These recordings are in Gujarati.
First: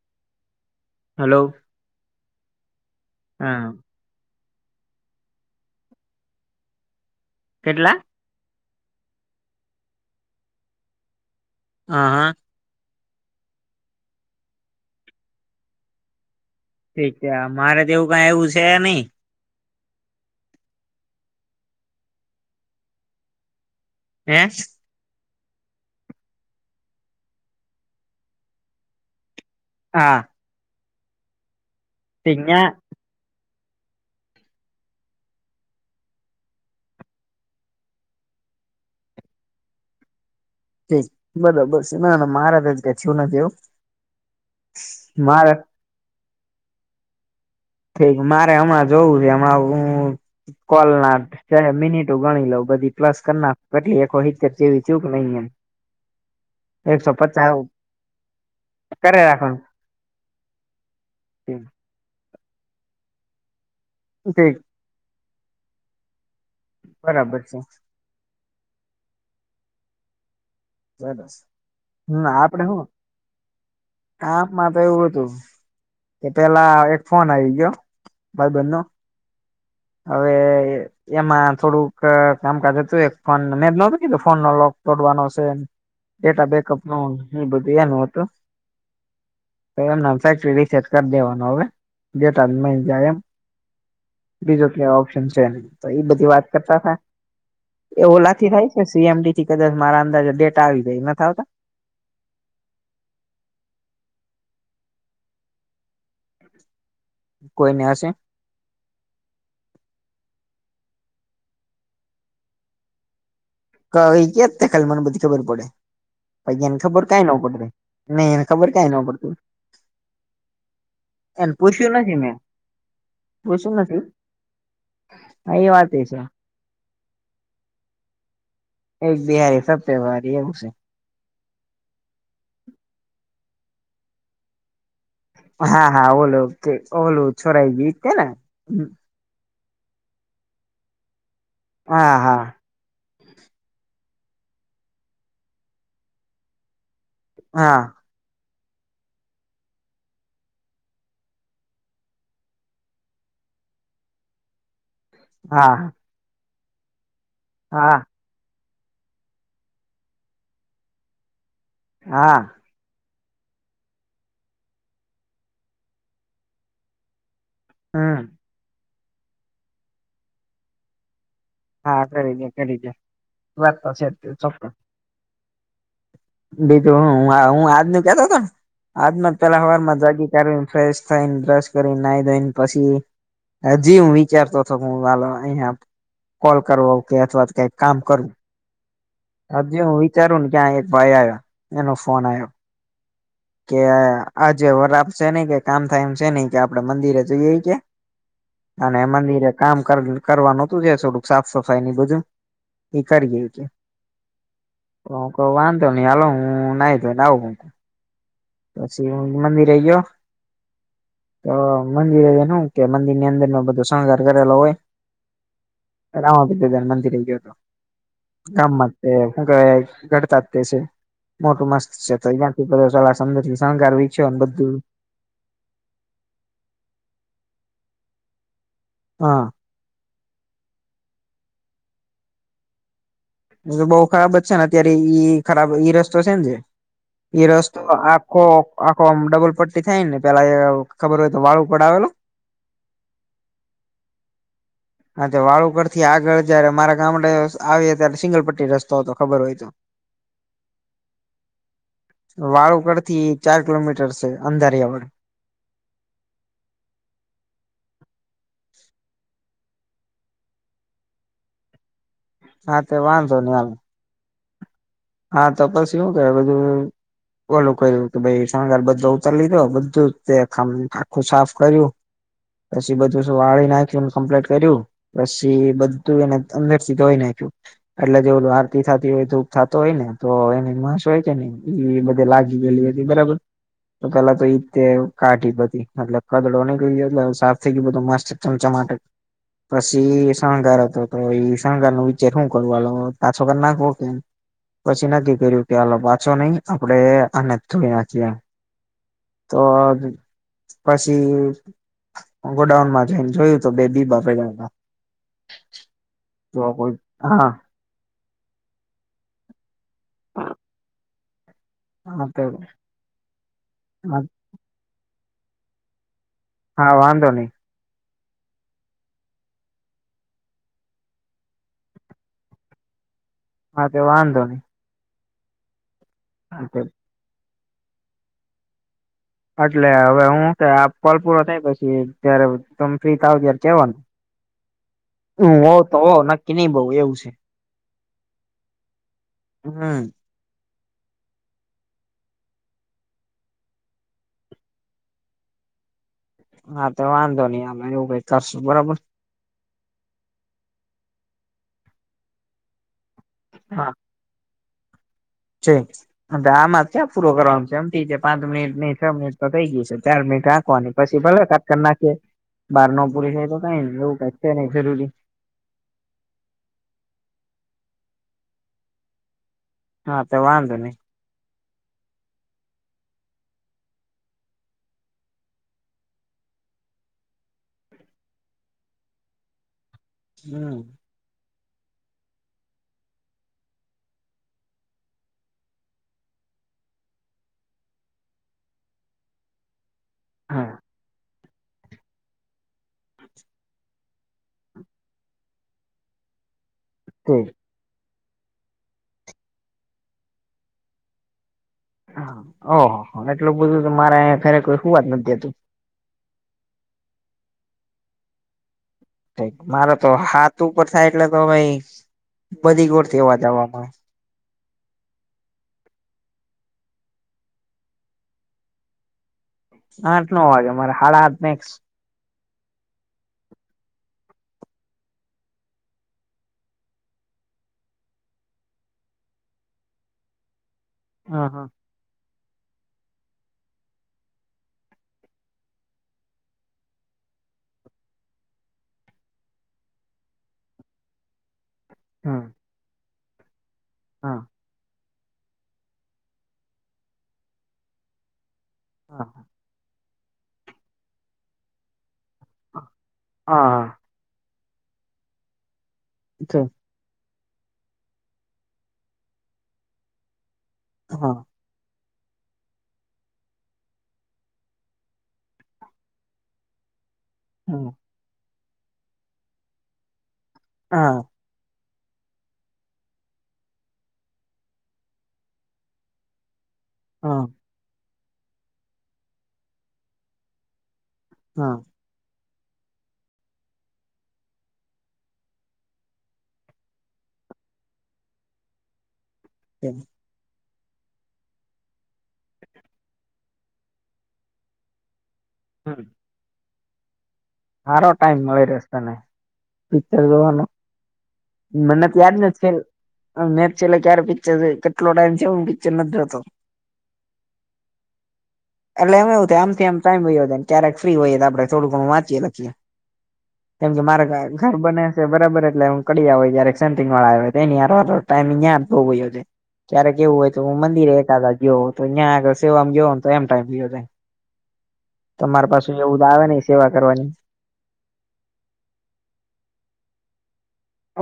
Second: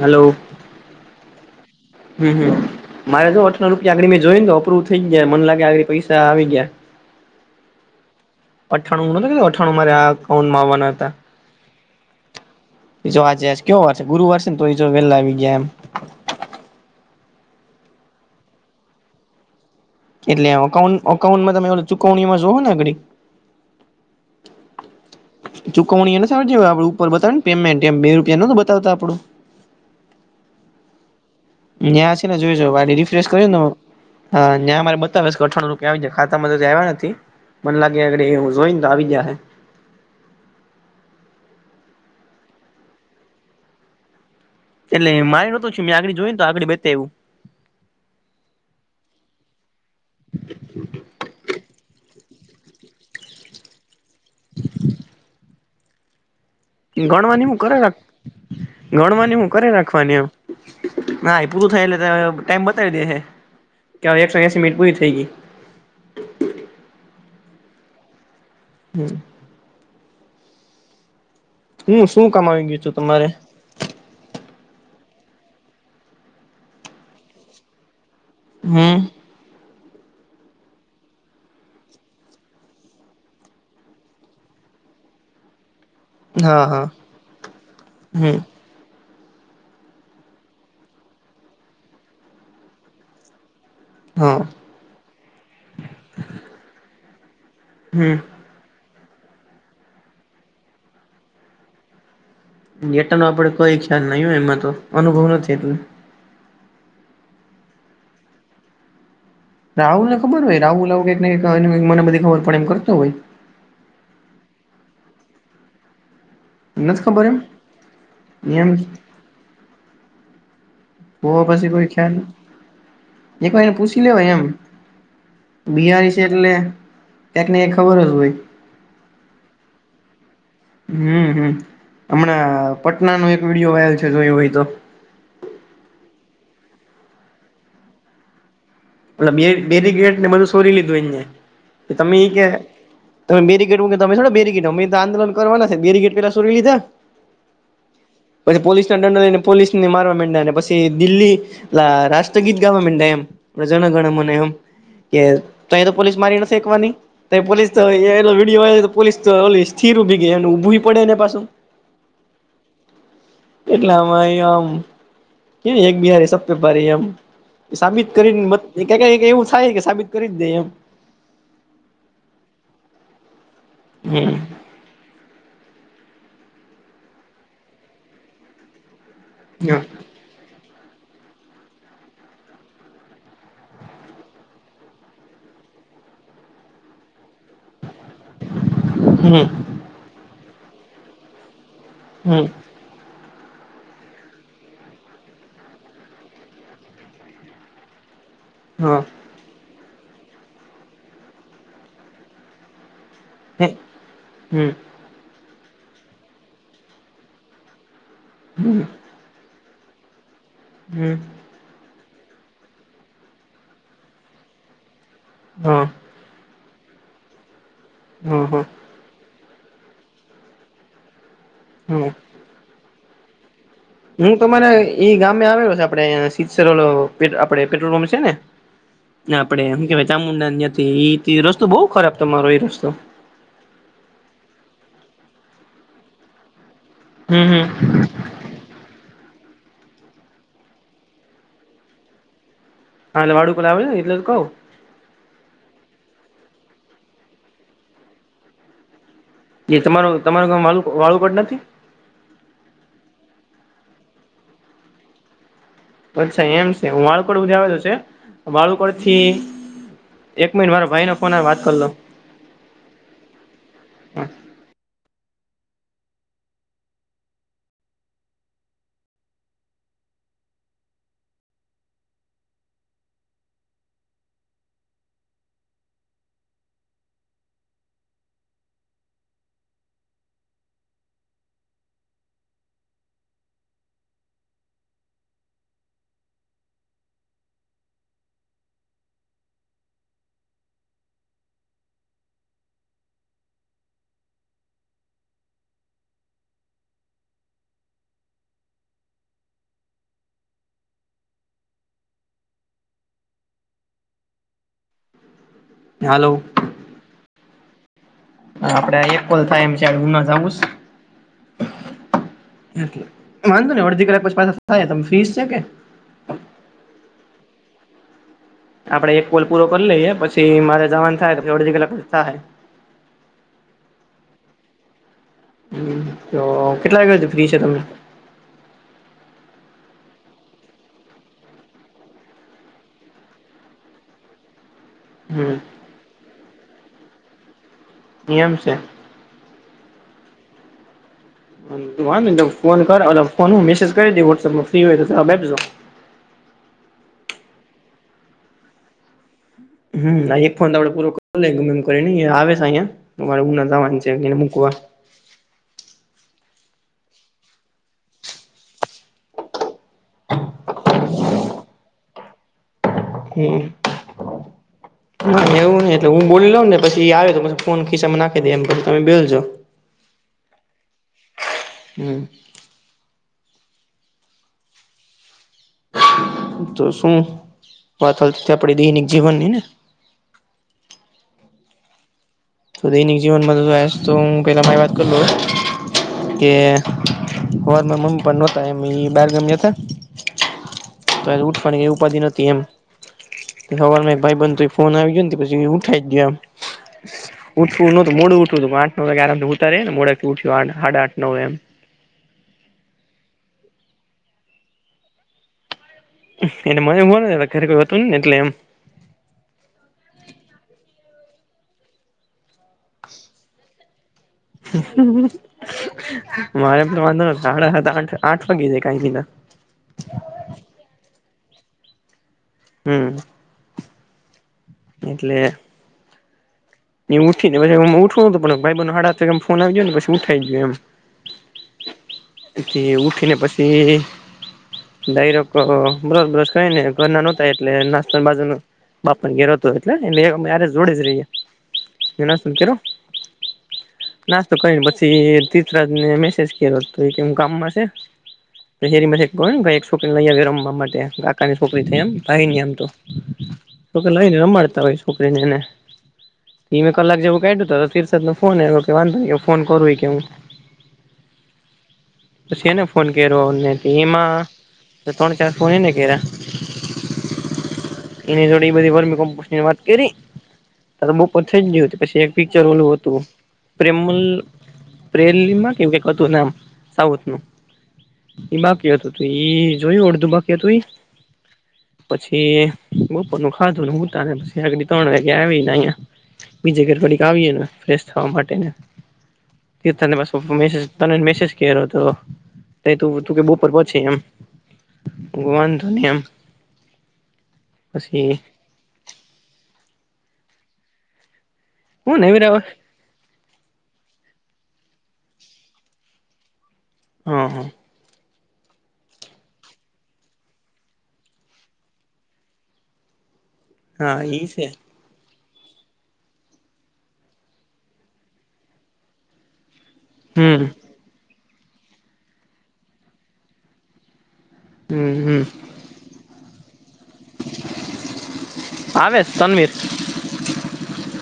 હાલો હાલો હમ્મ હમ્મ મારે જો અઠાર રૂપિયા આગડી મેં જોઈને અપ્રુવ થઈ ગયા મને લાગે આ પૈસા આવી ગીયા કેટલા અઠાણું નતો કે તો અઠાણું મારે આ અકાઉન્ટમાં આવવાના હતા આ હા એજો આજેજ કેવો વાર છે ગુરુવાર છે ને તોઈ જો વેલા આવી ગીયા એમ ઠીક છે મારે તેવું કઈ આયવું છે નઈ એટલે અઉ અકાઉન અકાઉનમાં તમે ચૂકવણીમાં જોઓ નેગડી હે ચુકવણી એને સવજી આપડું ઉપર બતાવે ને પેમેન્ટ એમ બે રૂપિયા ન તો બતાવતા આપડું હા ન્યા છે ને ઠીક જોઈ રિફ્રેશ કર ને હા ન્યા અમારે બતાવેશ અથાણું રૂપિયા આવી ગ્યા ખાતામાં ત્યા આવ્યા નથી મન લાગેગ એ ઉજોઈ આવી જાહે બરાબર છે ના મારે જ કે થું નથી એવું એટલે મારે નહોતું મેં આગડી જોઈ ને તો આગળ બેતા એવું થય ગયું મારે હમણાં જોવું છે હમણા હું કોલ ના કયાં મિનિટો ગણી લઉ બધી પ્લસ કરના કેટલી ખહિત કચેરી ચૂક નહી એમ એકસો ગણવાની પચાસ હું કરે રાખ કરે ગણવાની હું રાખવાનું કરે રાખ ખવાની એમ ના એ પુુંરૂ થાય એટલે ટાઈમ બતાવી દે હે કે હવે એકસો ઠીક એંસી મિટ પૂરી થઈ ગઈ બરાબર છે હમ્મ બસ હું હમ્મ શું કામ આપડે આવી ગયું શું છું તમારે આપમાં તો એવું હતું કે પેલા એક ફોન આવી ગયો ભાઈ બન્નો હમ હવે એમાં થોડુંક કામકાજ હતું એક ફોન મે નતું કીધું ફોન નો લોક તોડવાનો છે ડેટા હા બેકઅપ હા નું એ બધું એનું હતું હમ તો એમ નામ શેટ કરી દેવાનો હવે જો તમાં જાય એમ હા બીજો ક ઓપ્શન છે નઈ એ તો એ બધી વાત કરતા હતા એ હમ ઓલા થી થાય સીએમડી થી કદાચ મારા અંદાજે ડેટા આવી જાય નથ આવતા ડેટા નો આપડે કોઈ ખ્યાલ નહીં હો એમાં તો અનુભવ નથી એટલુ કોઈ ને હશે રાહુલને ખબર હોય રાહુલ આવું કઈકઈ મનેધ ખબર પણ એમ કરતો હોય કઈ કે અત્યારે ખાલી મને બધી ખબર પડે પછ એને ખબર નથી કઈ ન એમ પડતી નહી એને એમ ખબર કઈ ન પડતું ઓ એને પછી કોઈ પૂછ્યું ખ્યાલ નથી મેં ન એક વાર પૂછ્યું એને નથી પૂછી લેવાય એમ હા એ વાત એ બિહારી છે એટલે એકને ખબર જ હોય એક બિહારી સબ પે ભારી એવું સે હમ્મ હમ્મ હમણાં પટના નો એક વિડીયો વાયરલ છે જોયું હોઈ તો હા હા ઓલું કે ઓલું છોડાઈ ગ્યું ઈ તે ને બે બેરી ગેટ ને બધું શોરી લીધું એ હા તમે એ હા કે તમે બેરીગેટ કે તમે છો બેરીગે અમે તો આંદોલન કરવાના બેગે પેલા સુરી લીધા હા પછી પોલીસ ના દંડો લઈને પોલીસ ને મારવા માંડ્યા ને પછી દિલ્હી લ રાષ્ટ્રગીત ગાવા માંડ્યા એમ જણ ગણ મને એમ કે હા ત તો પોલીસ મારી નથી શેકવાની પોલીસ તો હા વિડીયો તો પોલીસ તો ઓલી સ્થિર ભી ગઈ એ ઊભું પડે એને પાછું હા એટલે આમાં આમ. કે 'એક બિહારી સબ પે ભારી' એમ સાબિત હમ કરીને મત... એ કયેક-કયેક એવું થાય કે સાબિત કરી જ દઈએ એમ. હા કરી દે કરી દે, વાત તો સે હમ ચોક્કસ. બીજું હું આજ નું કેતો તો ને આજનું જ પેલા સવાર માં જાગી. ને ફ્રેશ થઈને બ્રશ કરી નાહી ધોઈ ને પછી. હજી હું વિચારતો હતો. હું વાલો અહીંયા... કોલ કરવો કે અથવા તો કંઈક કામ કરવું. હમ. જે હું વિચારું ને ત્યાં એક ભાઈ આવ્યો, એનો ફોન હમ આવ્યો. કે, આજે વરાપ છે ને કોઈ કામ થાય એમ છે નય કે આપડે મંદિરે જઈએ? કે, હા અને મંદિરે- - કામ કરવા નું હતું, ત્યાં થોડુંક સાફ સફાઈ ને એ બધું એ કરીએ. હમ. તો હું કવ વાંધો નહી હાલો! હું નાહી ધોઇને તો આવું. હમ. પછી મંદિરે એય? હમ. તો મંદિરે નું શું એનું કે મંદિરની અંદર નો બધો શણગાર કરેલો હોય. હમ. રામાપીર દાદા ના મંદિરે ગયો હતો. હા હા ગામમાં- - તો શું કહેવાય ગરતા જ તે છે. મોટું મસ્ત છે. તો ત્યાં થી... અંદરથી શણગારવી. હું તમારે ઈ ગામે આવેલો છે. આપણે સીદસર આપે ઓલો પેટ્રોલ પંપ છે ને? હા આપડે એમ કેવાય ચામુંડાને ત્યાં થી એ રસ્તો બહુ ખરાબ તમારો, એ રસ્તો. તો બહુ ખરાબ જ છે, ને અત્યારે ઈ ખરાબ ઈ રસ્તો છે ને જે- - એ હમ હમ રસ્તો આખો- - આખો આમ ડબલ પટ્ટી થાય, ને પેલા ખબર હોય તો વાળ ઉપડ આવેલો! - - હા, એટલે વાળુંકલા આવે ને એટલે તો કઉ. હા તે વાળું કર થી આગળ જયારે, મારા ગામડે આવીએ ત્યારે સિંગલપટ્ટી રસ્તો- - તો તો ખબર હોય. તો. તે તમારું, તમારું ગામ વાળું વાળુંપડ નથી? વાળુંકડ થી ચાર કિલોમીટર છે અંદારીયા વડ- - અચ્છા એમ છે. હું વાળું કોડ સુધી આવેલો છે. વાળું કોડ થી- - એક મિનટ મારા ભાઈને ફોન આવે વાત કરી લવ. હા, તે વાંધો નહી. હાલો! હા, તપાસ એવું કે બધું- - ઓલું કરયુ કે ભાઈ શણગાર બધો ઉતારી લીધો બધું આખું સાફ કર્યું. પછી બધું શું વાળી નાખ્યુંને કમ્પ્લીટ કર્યું. પછી બધું એને અંદરથી ધોઈ નાખ્યું. એટલે જે ઓલું આરતી થાતી હોય ધૂપ થતી. તો હોય ને, તો એની માંસ હોય કે, ને એ બધે લાગી ગયેલી હતી, બરાબર. તો પેલા તો ઈતે કાઢી બધી મતલબ કદડો નીકળી ગયો, અને સાફ થઈ ગયું બધું મસ્ત- - ચમચમાટે- - પછી શણગાર હતો. તો એ શણગાર નો વિચાર શું કરવાનો પાછો કરી નાખવો કેમ? પછી નક્કી કર્યું કે હાલો પાછો નહીં આપડે આને જ ધોઈ નાખીએ. તો પછી- - હ ગોડાઉનમાં જઈ ને જોયું. તો બે બીબા પડયા હતા. હાલો! જો કોઈ હા. આપડે એક કોલ થાય એમ છેડ હું ન જવું.? હા તો એ વાંધો નને અડધી કલાક પછી પાસા થાય ત ફીસ છે કે- - હા વાંધો નહી. આપડે એક કોલ પૂરો કરી લઈએ, પછી મારે જવાનું થાય તો પછી અડધી કલાક થાય. હા તે વાંધો નહી. હ તો કેટલા વાગ્યા ફ્રી છે તમને? એટલે હવે હું કે આ કોલ પૂરો થાય પછી, જ્યારે તમે ફ્રી થાવ ત્યારે કેવાનું. હું હમ હો તો હો નક્કી નહ બઉ એવું છે. એમ છે.? હમ. તું વાંધ ને ફોન કર ઓલા ફોન હું મેસેજ કરી દે વોટ્સઅપમાં ફ્રી હોય તો બેજો [inaudible] હા તો વાંધો નહી અમે એવું કઈ કરશું બરાબર.? હમ એક ફોન તો આપડે પૂરો કરી લે ગમે એમ કરીને ઐ આવે છે અહંયા મારે ઉના હા જવાની છે. તેમને મુકવા. છે. આમાં જ ક્યાં પૂરો કરવાનું છે એમ પાંચ મિનિટ છ મિનટ તો થઈ ગઈ છે ચાર મિનિટ રાખવાની પછી ભલે કર નાખે બહાર ન પૂરી છે તો હમ કઈ એવું ક છે નહી જરૂરી ના એવું નઈ હું બોલીઉ ને પછી આવે તો પછ ફોન ખીચમાં નાખી દે એમ પછી તમે બેલજો હા તો વાંધ નઈ. હમ તો શું વાત હાલતી તી આપડી દૈનિક જીવનની ને હમ. તો દૈનિક જીવનમાં જો તો હું પેલા મારી વાત કર લવ. કે હવારમા મમ્મી પણ નહોતા એમ બાર ગામ ગ્યાતા. હા. ઉઠવાની એ ઉપાધ ન નથી એમ? અચછા [inaudible] સવારમા એક ભાઈ બંધ તો એ ફોન આવી ગયો ને પછી ઉઠાઈ ગયો એમ હમ. ઉઠવું નહતું મોડું ઉઠવું હતુ, આઠ નવ વાગ્યા આરેમ ઉતારે ને મોડેક થી ઊઠ્યું આઠ હાડા આઠ નવે એમ ઓહ એટલું બધું મારે અયા ઘરે કોઈ સુુંવાત નથી દેતું. એટલે મને હુંવા ન દૈતા ઘરે કોઈ હતું નહી એટલે એમ. મારે તો સાતઉપર થાય એટલે તો ભાઈ બધી કોરથી અવાજ આવવા માંડે. મારે પણ વાંધો સાડા હતા આ આઠ વાગે છે કી ના આઠ ના વાગે મારે સાડાસાત ફિક્સ હમ. એટલે એ ઉઠી ને પછે હુ ઉઠું પણ ભાઈબંધ નો હાડા હાત વાગ્યામાં ફોન આવીજયો ને પછી ઉઠાઈ ગયો એમ હા હા કે ઉઠીને પછી ડાયરેક બ્ર બ્રશા કરીયને ઘરના નહોતાાય એટલે નાસ્તાની બાજુ બાપાના ઘરે એટલે અરે જોડે જ રહીએે. હા નાસ્તો કે હા નાસ્તો કરીને પછી તીર્થરાજને મેસેજ કરલો હતો એ કેમ ગામમાં છે તો હેરી ગાયક છોકરીને લઈ આવી રમવા માટે કાકાની છોકરી થઈ એમ ભાઈ ની આમ તો તો સારો લાવીને રમાડતાં હોય છોકરીને અચ્છા [inaudible] ધીમે કલાક જેવું કાઢ્યું તો તીર્થરાજ નો ફોન એ કે વાંધ ન ફો કરવું હો કે હું હા. પછી એને ફોન કર્યો અને એમાં તો તણ ચાર ફોન નને કર્યાં હમ્મ જો [unintelligible] વાત કરી ત તો બપર થઈ જ ગયું પછી એક પિક્ચર ઓલું હતું પ્રેમમલ પ્રેમલીલા માં કેવું ક હતું નામ. સાઉથ નું બાકી હતું તું જોયું અડધું બાકી હતું હા. પછી બપોર નું ખાધું ને પછી સૂતા ત્રણ વાગ્યા આવી અહીંયા બીજે ઘર ધડીક આવીએ ને ફેશ થવા માટેને તી તને પ્પ મેસેજ તને મેસેજ કર્યો હતો ત ત તું કે બપોર પહોંચી એમ ગોવાન ધનમ. સારો ટાઈમ મળી રહેશે તને પિક્ચર જોવાનું. મને તો હું યાદ નેવી ને રાવ છે. મેચ છેલ્લે ક્યારે પિક્ચર છે કેટલો ટાઈમ છે એ હું પિક્ચર નથી જોતો. હમ્મ એટલેમ એવું થ આમ આમા ટાઈમ વયો જાય ક્યારેક ફ્રી હોઈએ તો આપડે થડું ધણું વાચીએ. કેમ કે હા મારા ઈ છે ઘર બને. બરાબર એટલે હું કડી હોય જય સેટીગ વાડો આવે હોય એની ટાઈમિંગ યા વ્યો જાય ત્યારે કેવું હોય તો હમ હું મંદિરે એકાદાવાર ગયો હોય તો ત્યાં આગળ સેવા મા ગયો હો તો એમ ટાઈમ વીયો જાય. હમ હમ તમારે પાસુ એવું આવે નહી સેવા કરવાની. આવે તનવીર.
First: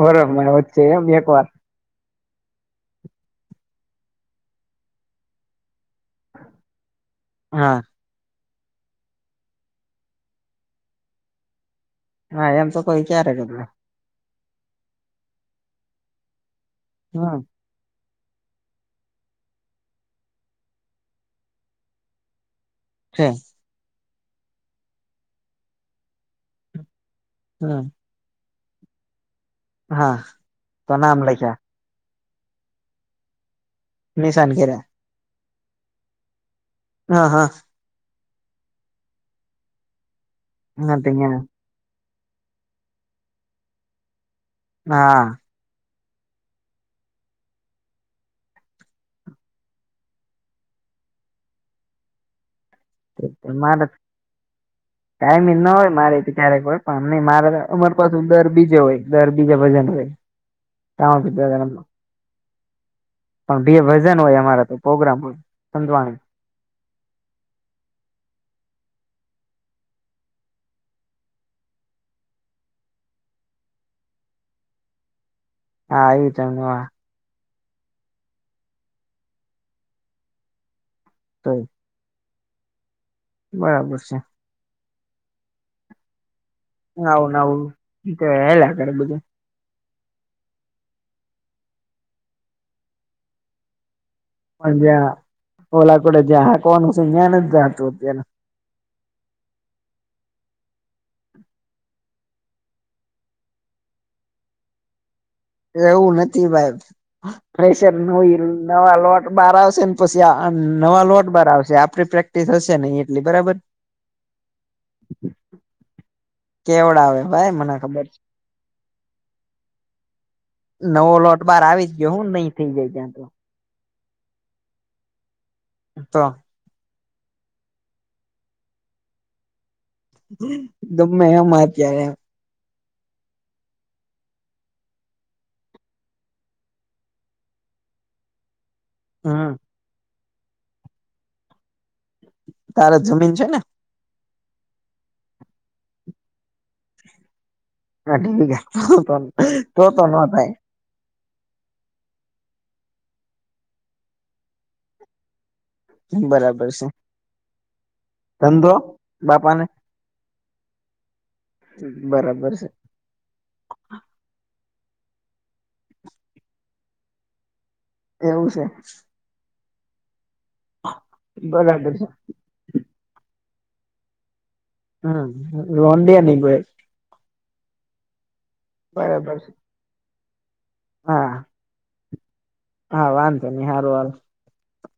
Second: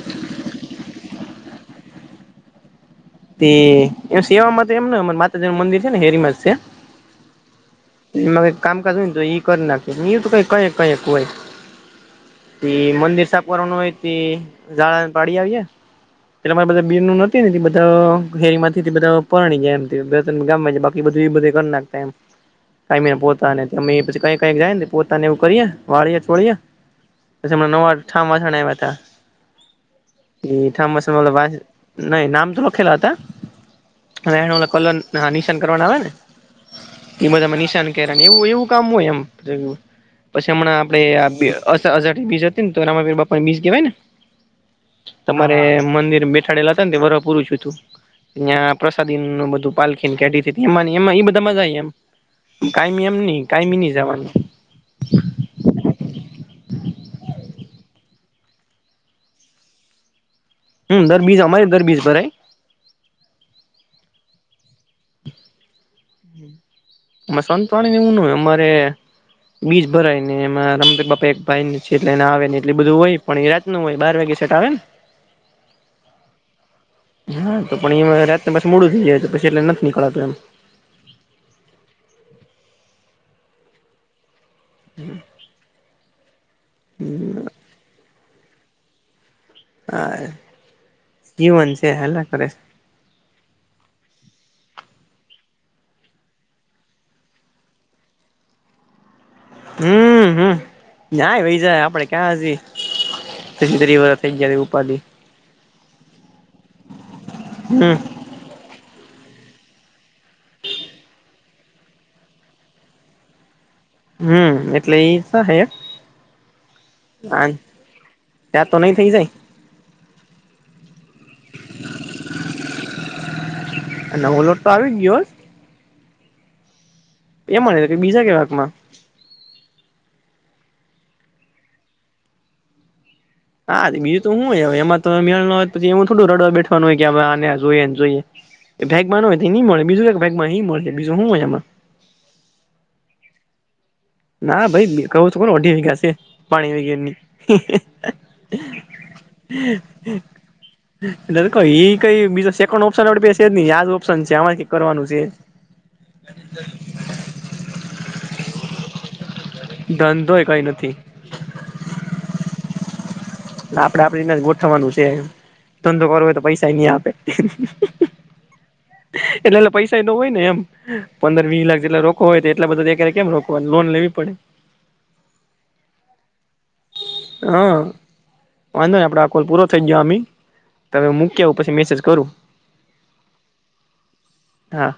હરહ ની વચ્ચે એમ એક વાર. તે એ સેવામાં તો એમ અમા માતાજી નું મંદિર છે ને હેરી મા છે. હા કામકાજ હોય તો એઈ કરી નાખે એ કઈ કક કઈક હોય. હા એમ તે તો કોઈ મંદિર ક્યારે સાફ કર્યું કરવાનું હોય તી. ઝડાને પાડી આયવી એટલે મારે બધા બીર નું હમ નથી. હેરીંગમાંથી બધા પરણી જાય એમ ત ગામ બાકી બધું એ બધ કરી નાખતા એમ. [inaudible] કાઈ પોતાને પછ કક કઈક જાય ને પોતાને એવું કરી વાળીએ છોડીએ. ન હમ વાઠામ માસ ન હા વાતાઠાામ તો માસ. નામ લખ્યા નહી નામ તો લખેલા હતા અને નિશાન એ કર્યા કલર નિશાન કરવાના આવે ને. હા એ હા બધામાં નિશાન કેરા એવું એવું કામ હોય એમ પછી હમણાં હા આપે. તો અ અસાઠી બીજ હતી ને તો રામાવીર બાપાને બીજ કહેવાય ને ન્યા તમારે મંદિર બે. [unintelligible] તં પ્રસાદી નું બધું પાલખીને કઢી એમાં એમાં એ બધા મજા એમ. કાયમી એમની કાયમીની જવાનું. કાયમી ના હોય મારેથી ક્યારેક હોય પણ નહી મારે અમારે પાસેું દર બીજો હોય દર બીજા ભજન હોય. હમ્મ દર પણ બીજ અમારે દર બીજ પર હૈ. પણ બે ભજન હોય અમારા તો પ્રગ્રામ સંતવાણી. સંતવાણી ને એવું નય અમારે. બીજ ભરાય ને એમાં રમદક બાપા એક ભાઈ છે એટલે એને આવે ને એટલે બધું હોય પણ એત. નું હોય બાર વાગે સેટ આવે એમ. હા આવું ત. હા તો પણ એ રાતને પા મોડું થઈ જાય તો પછી એટલે નથી નીકળાતું એમ. તો. [inaudible] બરાબર છે. હમ્મ નવું નવું એ કે હાલિયા કરે બધું હા જીવન છે હલા કરે છે. જ પેલા કુડ જ કોણ સુું જ્ઞાન જતું હોય. હમ નહીં જાય આપડે ક્યાં હજુ. પછી તરી વર જ્યારે ઉપાધી. એવું નથી ભાઈ પ્રેશર હમ નથી. નવા લોટ બાર આવશે ને પછી નવા લોટ બાર આવશે આપડી પ્રેક્ટિસ હશે નહીં એટલી બરાબર. હમ એટલે થશે કેવડાવે હા. ભાઈ મને ખબર છે ત્યાં તો નહી થઈ જાય. નવો લોટ બાર આવી જ ગયો શું નહી થઇ જાય ત્યાં તો. નગલ. ત્યાં ગયો. તો, એ મા કે બીજા કેવાકમાં, ગમે એમ ત્યારે, હા બીજું તો શું હોય હવે એમાં મે હો પછી એવું થોડું રડવા બેઠવાનું હોય કે આને જોએ ને જોઈએ, એ ભાગમાં ન હોય તો હમ શું મળે બીજું કે ભાગમાં શું મળશે છે બીજું શું હોય એમાં, તારા જમીન છે ને, ના ભાઈ કહ્યું તો કોને ચઢી ગયા છે પાણી હો ગયા એ, હા ઠીક વાત, એઈ કઈ બીજ સેકન્ડ ઓપ્શન આપણા પાસે છે આમાં શું કરવાનું છે, બરાબર છે. ધંધો બાપા ને, ધંધોય કઈ નથી. બરાબર છે. આપડે આપણે જ ગોઠવવાનું છે ધંધો કરવો હોય તો પૈસા નહી આપે. એવું છે. એટલે પૈસા એ ન હોય ને એમ પંદર વીસ લાખ બરાબર જેટલા છે રોકડ હોય. એટલા બધા અત્યારે કમાવાનું લોન લેવી પડે. હમ લોન પોસાય, હા વાંધો નથી આપણે આ બરાબર કોલ છે પૂરો થઈ ગયો તમે હા મૂકી આવ પછી મેસેજ, કરું. હા વાધો નહીં ચાલ. હા.